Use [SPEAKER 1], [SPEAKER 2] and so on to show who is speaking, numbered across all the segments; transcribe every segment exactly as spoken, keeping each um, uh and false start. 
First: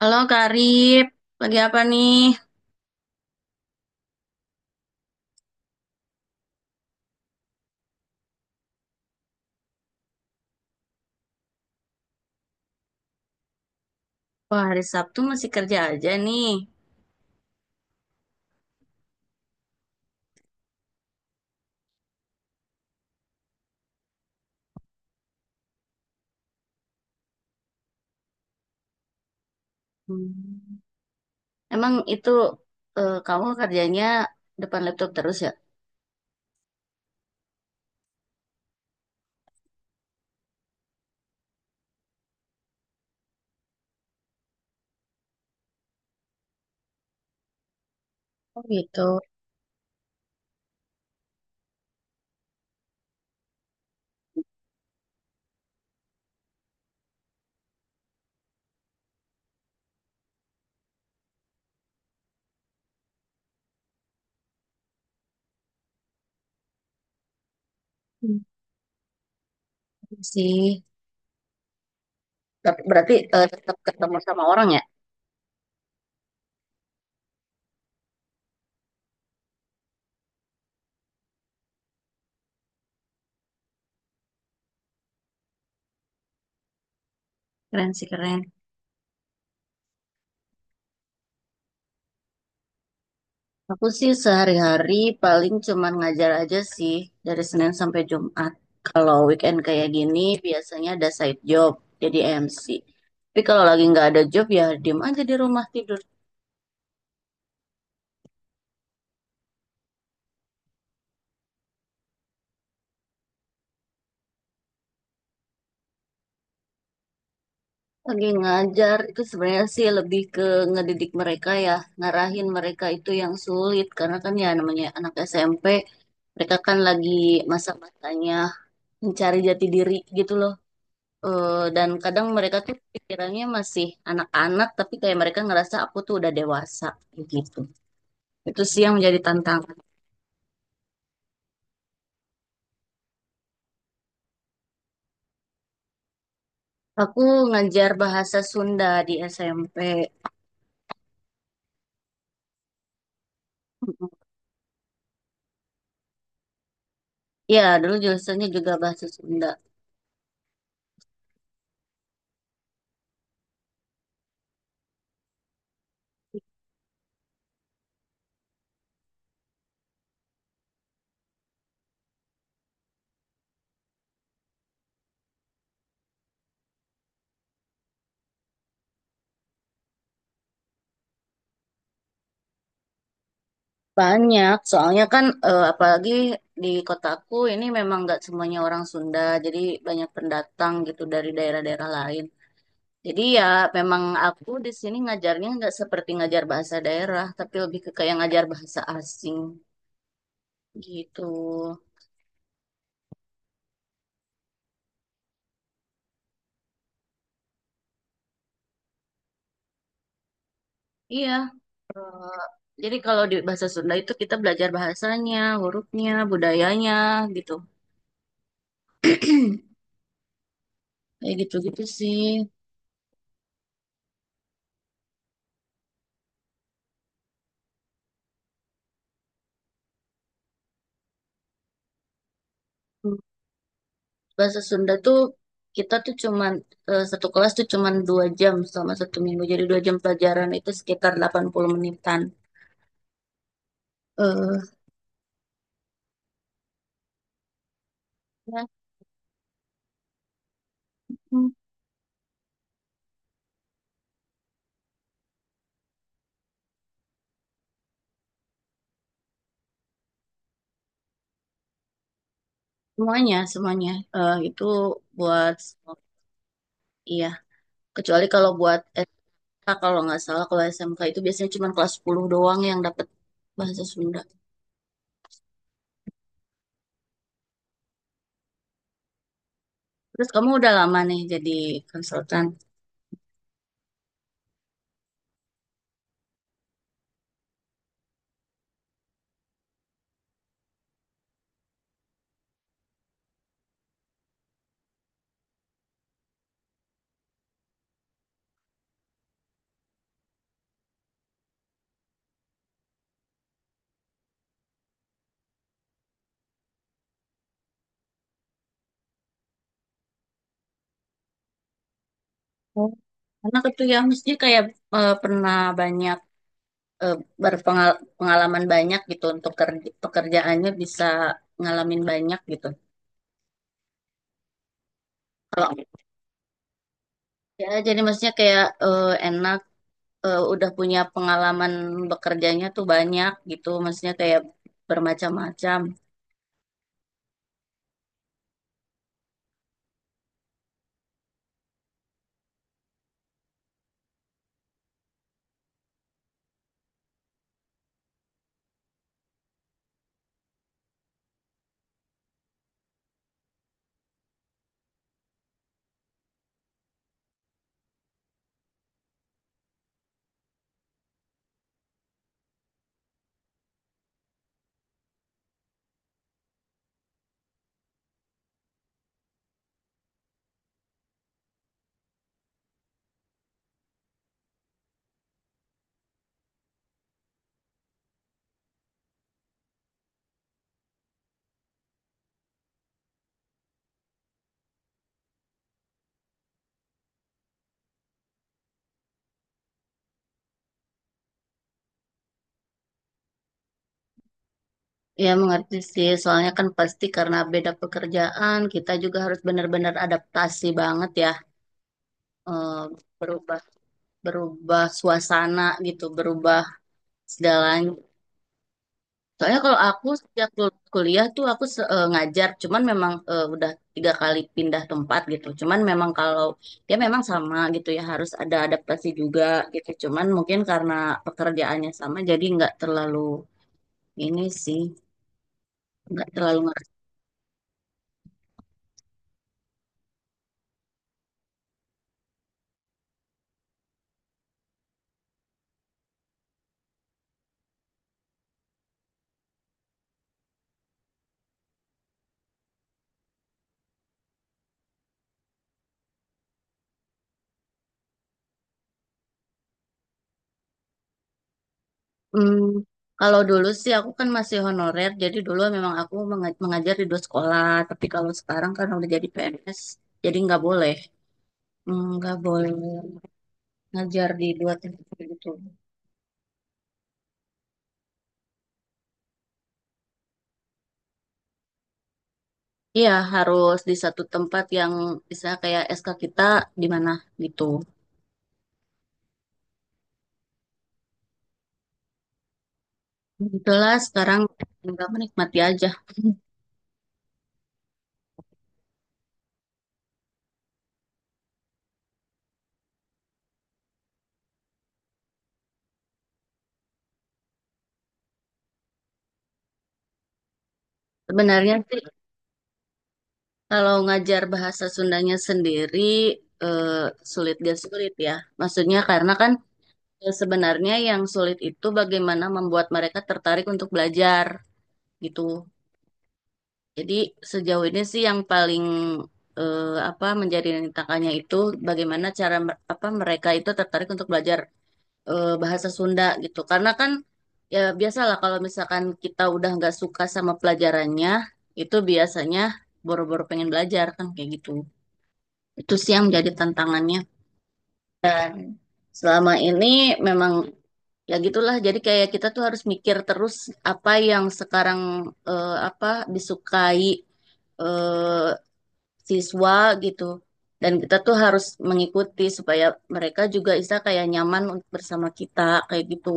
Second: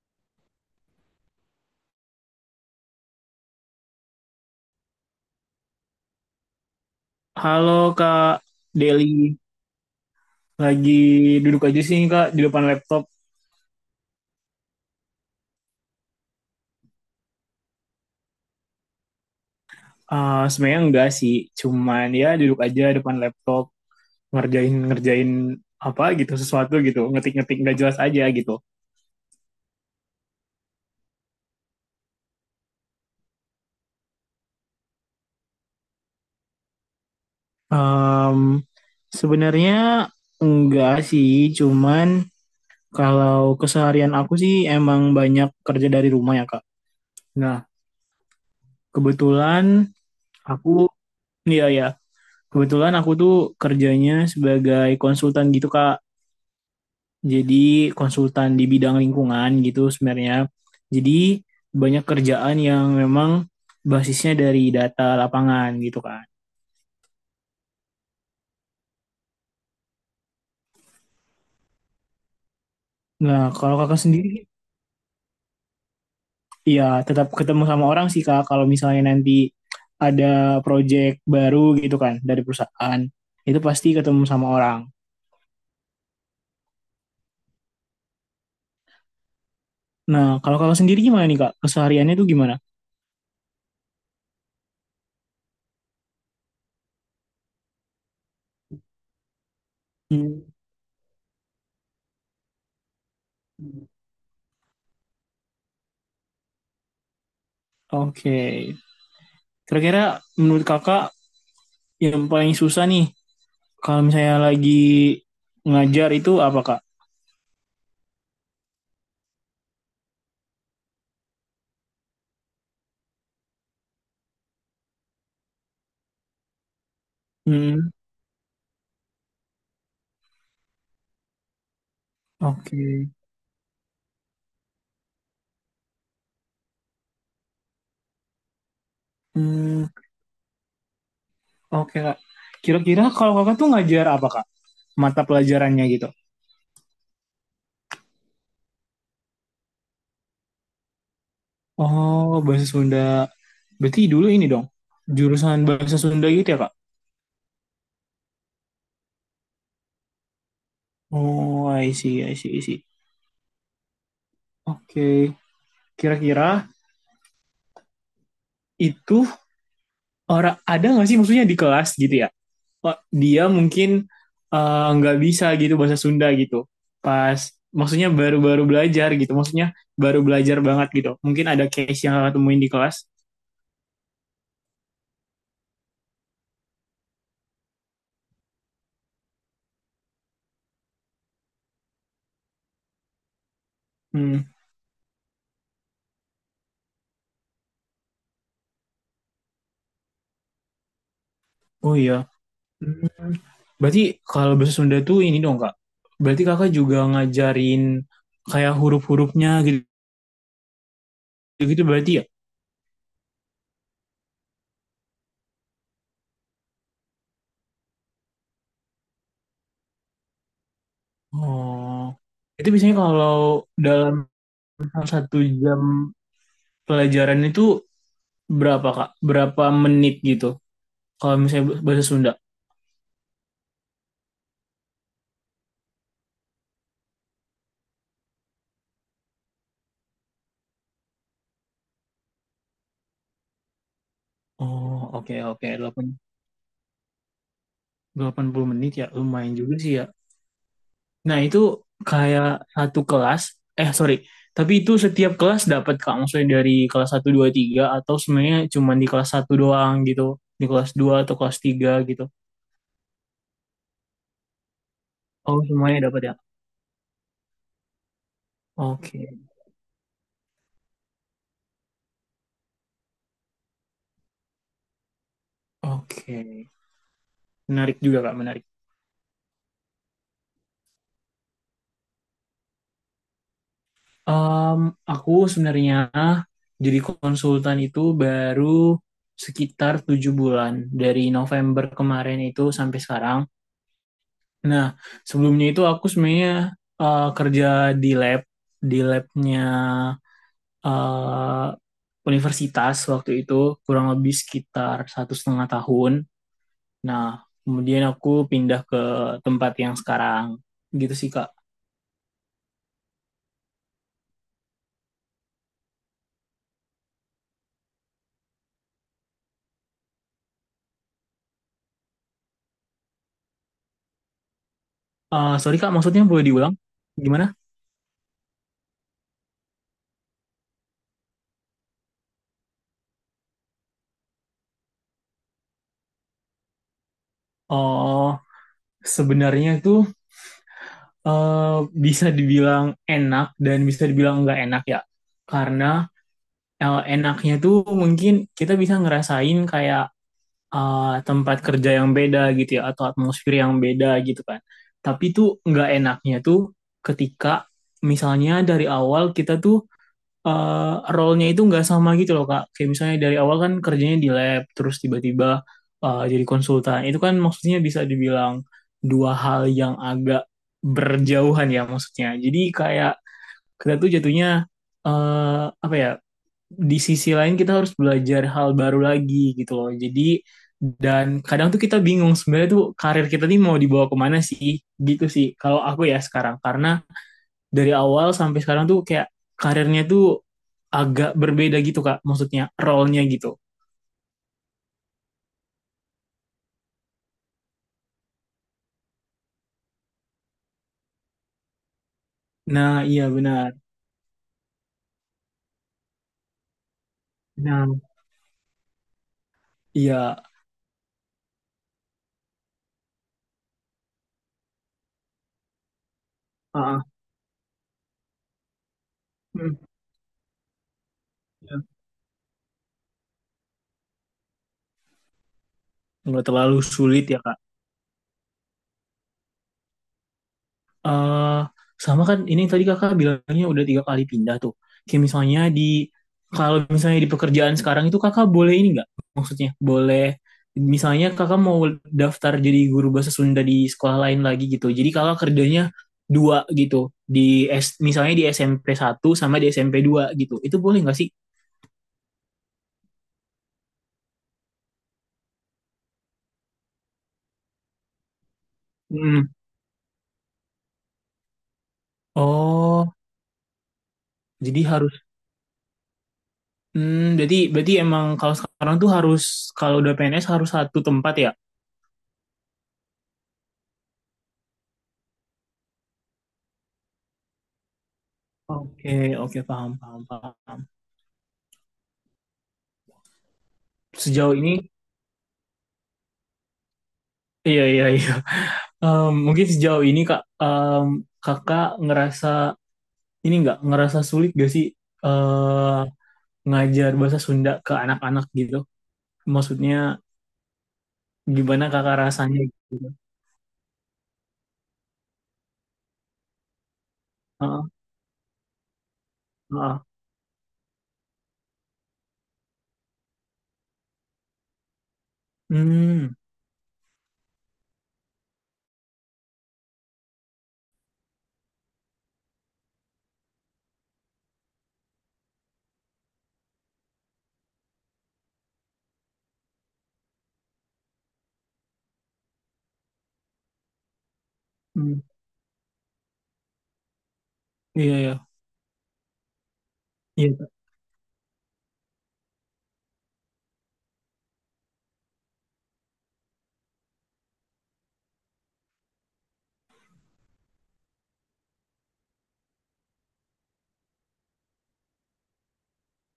[SPEAKER 1] Halo Karib, lagi apa nih?
[SPEAKER 2] Halo Kak Deli, lagi duduk aja sih Kak di depan laptop.
[SPEAKER 1] Wah, hari Sabtu masih kerja aja nih.
[SPEAKER 2] Ah, sebenarnya enggak sih, cuman ya duduk aja depan laptop ngerjain ngerjain apa gitu sesuatu gitu, ngetik-ngetik nggak jelas aja gitu.
[SPEAKER 1] Hmm. Emang itu eh, kamu kerjanya depan laptop terus ya?
[SPEAKER 2] Em, sebenarnya enggak sih, cuman kalau keseharian aku sih emang banyak kerja dari rumah ya Kak. Nah,
[SPEAKER 1] Oh gitu.
[SPEAKER 2] kebetulan aku, iya ya, kebetulan aku tuh kerjanya sebagai konsultan gitu Kak. Jadi konsultan di bidang lingkungan gitu sebenarnya. Jadi banyak kerjaan yang memang basisnya dari data lapangan gitu kan.
[SPEAKER 1] Hmm, iya sih. Tapi berarti
[SPEAKER 2] Nah,
[SPEAKER 1] eh,
[SPEAKER 2] kalau
[SPEAKER 1] tetap
[SPEAKER 2] kakak
[SPEAKER 1] ketemu
[SPEAKER 2] sendiri,
[SPEAKER 1] sama orang ya?
[SPEAKER 2] ya tetap ketemu sama orang sih kak. Kalau misalnya nanti ada proyek baru gitu kan dari perusahaan, itu pasti ketemu sama orang.
[SPEAKER 1] Keren sih keren.
[SPEAKER 2] Nah, kalau kakak sendiri gimana nih kak? Kesehariannya tuh gimana?
[SPEAKER 1] Aku sih sehari-hari paling cuman ngajar aja sih dari Senin sampai Jumat. Kalau weekend kayak gini
[SPEAKER 2] Hmm,
[SPEAKER 1] biasanya ada side job jadi M C. Tapi kalau lagi nggak ada job ya diem aja di rumah tidur.
[SPEAKER 2] oke. Okay. Kira-kira menurut kakak yang paling susah nih kalau misalnya lagi ngajar itu apa kak?
[SPEAKER 1] Lagi ngajar itu sebenarnya sih lebih ke ngedidik mereka ya, ngarahin mereka itu yang sulit karena kan ya namanya anak S M P, mereka kan lagi
[SPEAKER 2] Hmm,
[SPEAKER 1] masa-masanya mencari jati diri gitu loh. Eh, dan kadang mereka tuh
[SPEAKER 2] oke.
[SPEAKER 1] pikirannya masih anak-anak tapi kayak mereka ngerasa aku tuh udah dewasa gitu. Itu sih yang menjadi tantangan.
[SPEAKER 2] Hmm, oke, Kak. Kira-kira kalau Kakak tuh ngajar apa, Kak? Mata pelajarannya gitu.
[SPEAKER 1] Aku ngajar bahasa Sunda di S M P.
[SPEAKER 2] Oh, bahasa Sunda. Berarti dulu ini dong, jurusan bahasa Sunda gitu ya, Kak?
[SPEAKER 1] Ya, dulu jurusannya juga bahasa Sunda.
[SPEAKER 2] Oh, I see, I see, I see. Oke. Kira-kira itu orang ada nggak sih maksudnya di kelas gitu ya? Oh, dia mungkin eh, nggak bisa gitu bahasa Sunda gitu. Pas maksudnya baru-baru belajar gitu. Maksudnya baru belajar banget gitu. Mungkin ada case yang Kakak temuin di kelas.
[SPEAKER 1] Banyak, soalnya kan eh, apalagi di kotaku ini memang nggak semuanya orang Sunda, jadi banyak pendatang gitu dari daerah-daerah lain. Jadi ya memang
[SPEAKER 2] Hmm.
[SPEAKER 1] aku di sini ngajarnya nggak seperti ngajar bahasa daerah, tapi lebih ke kayak ngajar bahasa asing gitu.
[SPEAKER 2] Oh iya. Hmm. Berarti kalau bahasa Sunda tuh ini dong kak. Berarti kakak juga ngajarin kayak huruf-hurufnya
[SPEAKER 1] Iya,
[SPEAKER 2] gitu-gitu berarti ya?
[SPEAKER 1] eh, jadi kalau di bahasa Sunda itu kita belajar bahasanya, hurufnya, budayanya gitu. Kayak gitu-gitu
[SPEAKER 2] Oh.
[SPEAKER 1] sih.
[SPEAKER 2] Itu biasanya kalau dalam satu jam pelajaran itu berapa kak? Berapa menit gitu? Kalau misalnya bahasa Sunda.
[SPEAKER 1] Hmm. Bahasa Sunda tuh kita tuh cuman eh, satu kelas tuh cuman dua jam selama satu minggu. Jadi dua jam pelajaran itu sekitar delapan puluh menitan. eh
[SPEAKER 2] Oh oke oke. delapan
[SPEAKER 1] Ya,
[SPEAKER 2] puluh menit ya lumayan juga sih ya. Nah,
[SPEAKER 1] hmm,
[SPEAKER 2] itu kayak satu kelas, eh sorry, tapi itu setiap kelas dapat Kak, maksudnya dari kelas satu dua tiga atau sebenarnya cuma di kelas satu doang gitu, di kelas dua atau kelas tiga gitu.
[SPEAKER 1] semuanya, semuanya eh, itu buat
[SPEAKER 2] Oh,
[SPEAKER 1] semua.
[SPEAKER 2] semuanya dapat ya?
[SPEAKER 1] Iya. Kecuali kalau buat
[SPEAKER 2] Oke,
[SPEAKER 1] S M K, kalau nggak salah kalau S M K itu biasanya cuman kelas sepuluh doang yang dapat bahasa Sunda.
[SPEAKER 2] oke. Menarik juga Kak, menarik.
[SPEAKER 1] Terus kamu udah lama nih jadi konsultan.
[SPEAKER 2] Em, aku sebenarnya jadi konsultan itu baru sekitar tujuh bulan, dari November kemarin itu sampai sekarang. Nah, sebelumnya itu aku sebenarnya eh, kerja di lab, di labnya eh, universitas waktu itu kurang lebih sekitar satu setengah tahun. Nah, kemudian aku pindah ke tempat yang sekarang. Gitu sih, Kak.
[SPEAKER 1] Oh. Karena itu ya mesti kayak eh, pernah banyak eh, berpengalaman banyak gitu untuk kerja- pekerjaannya bisa ngalamin banyak gitu.
[SPEAKER 2] Eh, sorry,
[SPEAKER 1] Kalau
[SPEAKER 2] Kak, maksudnya boleh diulang? Gimana?
[SPEAKER 1] ya jadi maksudnya kayak eh, enak eh, udah punya pengalaman bekerjanya tuh banyak gitu, maksudnya kayak bermacam-macam.
[SPEAKER 2] Oh, sebenarnya itu eh, bisa dibilang enak dan bisa dibilang nggak enak ya. Karena eh, enaknya tuh mungkin kita bisa ngerasain kayak eh, tempat kerja yang beda gitu ya atau atmosfer yang beda gitu kan. Tapi tuh nggak enaknya tuh ketika misalnya dari awal kita tuh eh, role-nya itu nggak sama gitu loh Kak. Kayak misalnya dari awal kan kerjanya di lab terus tiba-tiba eh, jadi konsultan. Itu kan maksudnya bisa dibilang dua hal yang agak berjauhan ya maksudnya. Jadi kayak kita tuh jatuhnya eh apa ya di sisi lain kita harus belajar hal baru lagi gitu loh. Jadi dan kadang tuh kita bingung sebenarnya tuh karir kita nih mau dibawa kemana sih gitu sih kalau aku ya sekarang karena dari awal sampai sekarang tuh kayak karirnya tuh agak berbeda gitu Kak maksudnya role-nya gitu.
[SPEAKER 1] Ya mengerti sih, soalnya kan pasti karena beda pekerjaan, kita juga harus benar-benar adaptasi banget ya, eh,
[SPEAKER 2] Nah, iya
[SPEAKER 1] berubah
[SPEAKER 2] benar.
[SPEAKER 1] berubah suasana gitu, berubah
[SPEAKER 2] Nah,
[SPEAKER 1] segalanya. Soalnya kalau aku
[SPEAKER 2] iya,
[SPEAKER 1] sejak lulus kuliah tuh aku se- eh, ngajar, cuman memang eh, udah tiga kali pindah tempat gitu. Cuman memang kalau ya
[SPEAKER 2] heeh.
[SPEAKER 1] memang sama gitu ya harus ada adaptasi juga
[SPEAKER 2] Hmm,
[SPEAKER 1] gitu. Cuman mungkin karena
[SPEAKER 2] iya.
[SPEAKER 1] pekerjaannya sama jadi nggak terlalu ini sih, nggak
[SPEAKER 2] Nggak
[SPEAKER 1] terlalu
[SPEAKER 2] terlalu
[SPEAKER 1] ngeras-
[SPEAKER 2] sulit ya Kak. eh Sama kan ini yang tadi kakak bilangnya udah tiga kali pindah tuh. Kayak misalnya di kalau misalnya di pekerjaan sekarang itu kakak boleh ini nggak? Maksudnya boleh misalnya kakak mau daftar jadi guru bahasa Sunda di sekolah lain lagi gitu. Jadi kakak kerjanya dua gitu di S, misalnya di S M P satu sama di S M P dua gitu. Itu boleh nggak sih?
[SPEAKER 1] Hmm, Kalau dulu sih aku kan masih honorer, jadi dulu memang aku menga- mengajar di dua sekolah. Tapi kalau sekarang kan udah jadi
[SPEAKER 2] Hmm.
[SPEAKER 1] P N S, jadi nggak boleh, Hmm, nggak boleh
[SPEAKER 2] Oh,
[SPEAKER 1] ngajar di dua
[SPEAKER 2] jadi harus.
[SPEAKER 1] tempat gitu.
[SPEAKER 2] Hmm, berarti berarti emang kalau sekarang tuh harus kalau udah P N S harus satu tempat ya?
[SPEAKER 1] Iya, harus di satu tempat yang bisa kayak S K kita di mana gitu.
[SPEAKER 2] Oke, oke paham paham paham.
[SPEAKER 1] Itulah sekarang
[SPEAKER 2] Sejauh ini
[SPEAKER 1] tinggal menikmati aja.
[SPEAKER 2] iya iya iya. Em, mungkin sejauh ini kak em, kakak ngerasa ini nggak ngerasa sulit gak sih eh ngajar bahasa Sunda ke anak-anak gitu maksudnya
[SPEAKER 1] Sebenarnya
[SPEAKER 2] gimana
[SPEAKER 1] sih
[SPEAKER 2] kakak rasanya gitu.
[SPEAKER 1] kalau ngajar bahasa Sundanya sendiri eh, sulit gak
[SPEAKER 2] Heeh,
[SPEAKER 1] sulit ya. Maksudnya karena kan
[SPEAKER 2] heeh.
[SPEAKER 1] eh, sebenarnya yang sulit itu bagaimana membuat mereka tertarik untuk belajar gitu.
[SPEAKER 2] Hmm,
[SPEAKER 1] Jadi sejauh ini sih yang paling eh, apa menjadi tantangannya itu bagaimana cara mer- apa mereka itu tertarik untuk belajar eh, bahasa Sunda gitu. Karena kan ya biasalah kalau misalkan kita udah nggak suka sama pelajarannya, itu biasanya boro-boro pengen belajar kan kayak gitu.
[SPEAKER 2] hmm,
[SPEAKER 1] Itu sih yang menjadi tantangannya.
[SPEAKER 2] iya iya
[SPEAKER 1] Selama ini memang
[SPEAKER 2] iya
[SPEAKER 1] ya gitulah. Jadi kayak kita tuh harus mikir terus apa yang sekarang eh, apa disukai eh, siswa gitu. Dan kita tuh harus mengikuti supaya mereka juga bisa kayak nyaman untuk bersama kita kayak gitu.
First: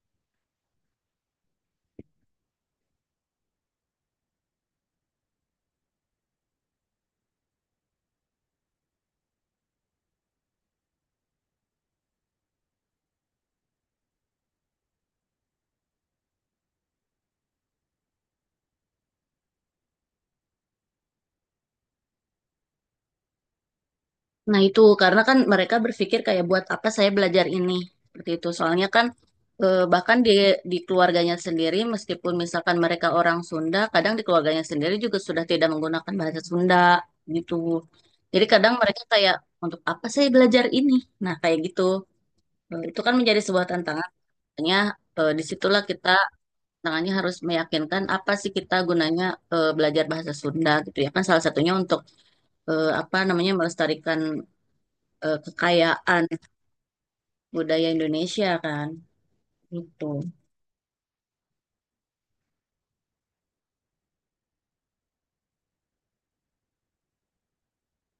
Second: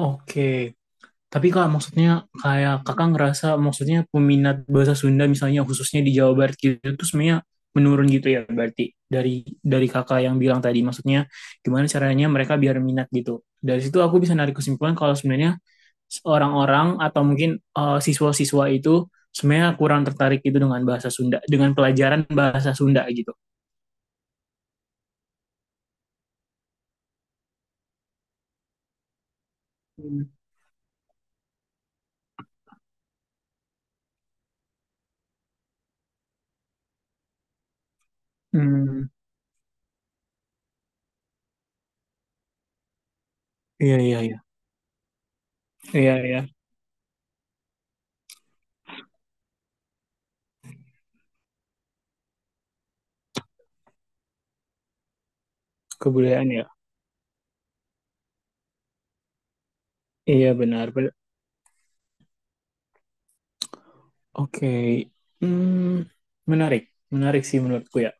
[SPEAKER 2] oke. Tapi Kak, maksudnya kayak kakak ngerasa maksudnya peminat bahasa Sunda misalnya khususnya di Jawa Barat gitu itu sebenarnya menurun gitu ya berarti dari dari kakak yang bilang tadi maksudnya gimana caranya mereka biar minat gitu. Dari situ aku bisa narik kesimpulan kalau sebenarnya orang-orang atau mungkin eh, siswa-siswa itu sebenarnya kurang tertarik gitu dengan bahasa Sunda, dengan pelajaran bahasa Sunda gitu.
[SPEAKER 1] Nah, itu karena kan mereka berpikir kayak buat apa saya belajar ini seperti itu. Soalnya kan eh, bahkan di
[SPEAKER 2] Hmm.
[SPEAKER 1] di keluarganya sendiri meskipun misalkan mereka orang Sunda, kadang di keluarganya sendiri juga sudah tidak menggunakan bahasa Sunda gitu. Jadi kadang mereka
[SPEAKER 2] Hmm.
[SPEAKER 1] kayak untuk apa saya belajar ini? Nah, kayak gitu. Eh, Itu kan menjadi sebuah
[SPEAKER 2] Iya,
[SPEAKER 1] tantangan.
[SPEAKER 2] iya, iya.
[SPEAKER 1] Makanya eh, disitulah kita
[SPEAKER 2] Iya, iya.
[SPEAKER 1] tangannya harus meyakinkan apa sih kita gunanya eh, belajar bahasa Sunda gitu ya kan salah satunya untuk eh, apa namanya melestarikan eh, kekayaan
[SPEAKER 2] Kebudayaan ya.
[SPEAKER 1] budaya Indonesia kan gitu.
[SPEAKER 2] Iya, benar. Oke, hmm, menarik, menarik sih menurutku ya.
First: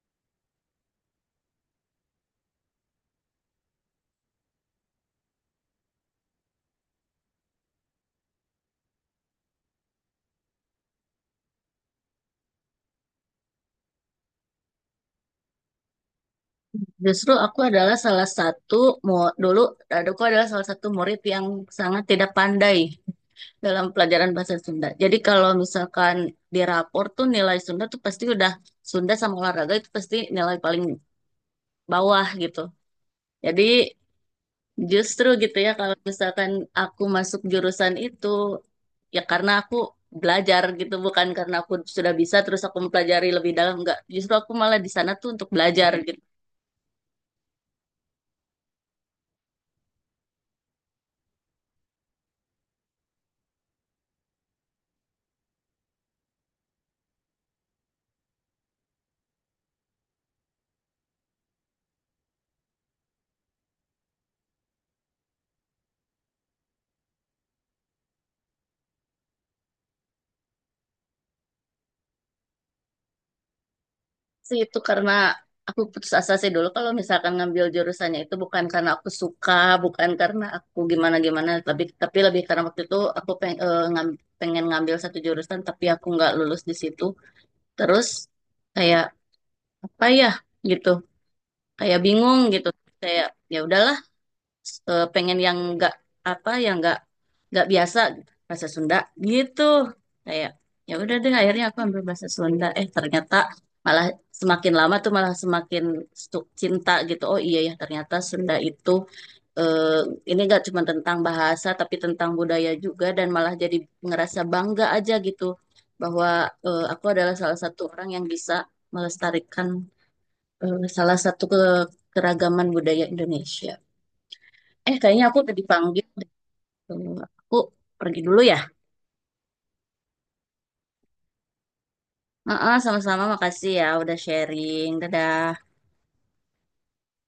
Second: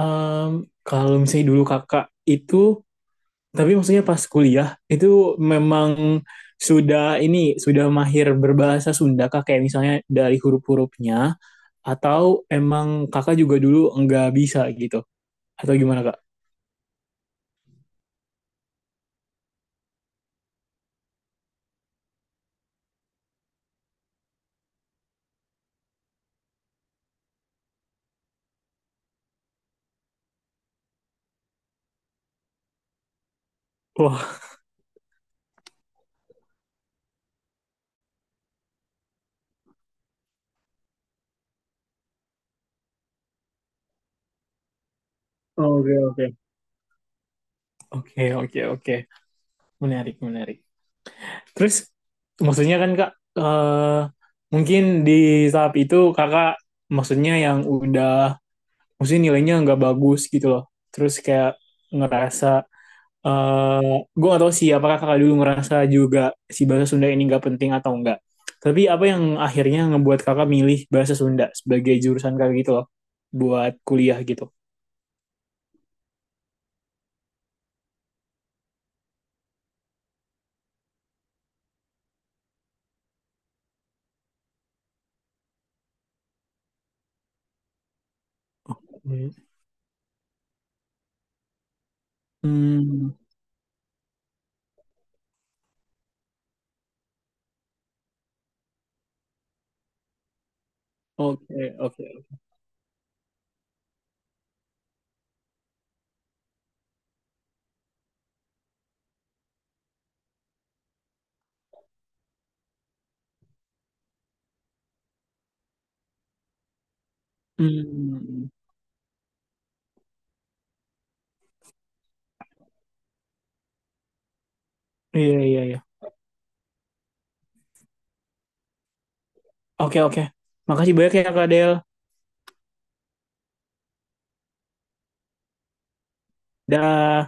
[SPEAKER 2] Em, kalau misalnya dulu kakak itu, tapi maksudnya pas kuliah itu memang sudah ini sudah mahir berbahasa Sunda kak, kayak misalnya dari huruf-hurufnya, atau emang kakak juga dulu nggak bisa gitu, atau gimana kak?
[SPEAKER 1] Justru aku adalah salah satu mu- dulu aku adalah salah satu murid yang sangat tidak pandai dalam pelajaran bahasa Sunda. Jadi kalau misalkan di rapor tuh nilai Sunda tuh pasti udah Sunda sama olahraga itu pasti nilai paling bawah gitu. Jadi
[SPEAKER 2] Wah,
[SPEAKER 1] justru gitu ya kalau misalkan aku masuk jurusan itu ya karena aku belajar gitu bukan karena aku sudah bisa terus aku mempelajari lebih dalam enggak justru aku malah di sana tuh untuk belajar
[SPEAKER 2] oke, oke. Oke, oke, oke, menarik, menarik. Terus maksudnya kan Kak eh, mungkin di tahap itu Kakak maksudnya yang udah maksudnya nilainya nggak bagus gitu loh. Terus kayak ngerasa eh gue gak tahu sih apakah Kakak dulu ngerasa juga si bahasa Sunda ini nggak penting atau enggak. Tapi apa yang akhirnya ngebuat Kakak milih bahasa Sunda sebagai jurusan Kakak gitu loh buat kuliah gitu.
[SPEAKER 1] sih itu karena aku putus asa sih dulu kalau misalkan ngambil jurusannya itu bukan karena aku suka, bukan karena aku gimana-gimana, tapi tapi lebih karena waktu itu aku peng, eh, ngam- pengen ngambil satu jurusan tapi aku nggak lulus di situ. Terus kayak
[SPEAKER 2] Hmm,
[SPEAKER 1] apa ya gitu, kayak bingung gitu.
[SPEAKER 2] hmm,
[SPEAKER 1] Kayak ya udahlah, eh, pengen yang nggak apa yang nggak nggak biasa, bahasa Sunda gitu. Kayak ya udah deh
[SPEAKER 2] oke,
[SPEAKER 1] akhirnya aku ambil
[SPEAKER 2] oke.
[SPEAKER 1] bahasa Sunda, eh ternyata malah semakin lama tuh malah semakin stu- cinta gitu. Oh iya ya, ternyata Sunda itu eh, ini gak cuma tentang bahasa tapi tentang budaya juga, dan malah jadi ngerasa bangga aja gitu bahwa eh, aku adalah salah satu orang yang
[SPEAKER 2] Hmm,
[SPEAKER 1] bisa melestarikan eh, salah satu ke keragaman budaya Indonesia. Eh, kayaknya
[SPEAKER 2] iya,
[SPEAKER 1] aku
[SPEAKER 2] iya,
[SPEAKER 1] tadi
[SPEAKER 2] iya.
[SPEAKER 1] panggil deh. Tuh, aku pergi dulu ya.
[SPEAKER 2] Oke, oke. Makasih banyak ya, Kak Del.
[SPEAKER 1] Heeh, sama-sama. Makasih ya udah sharing. Dadah.
[SPEAKER 2] Dah.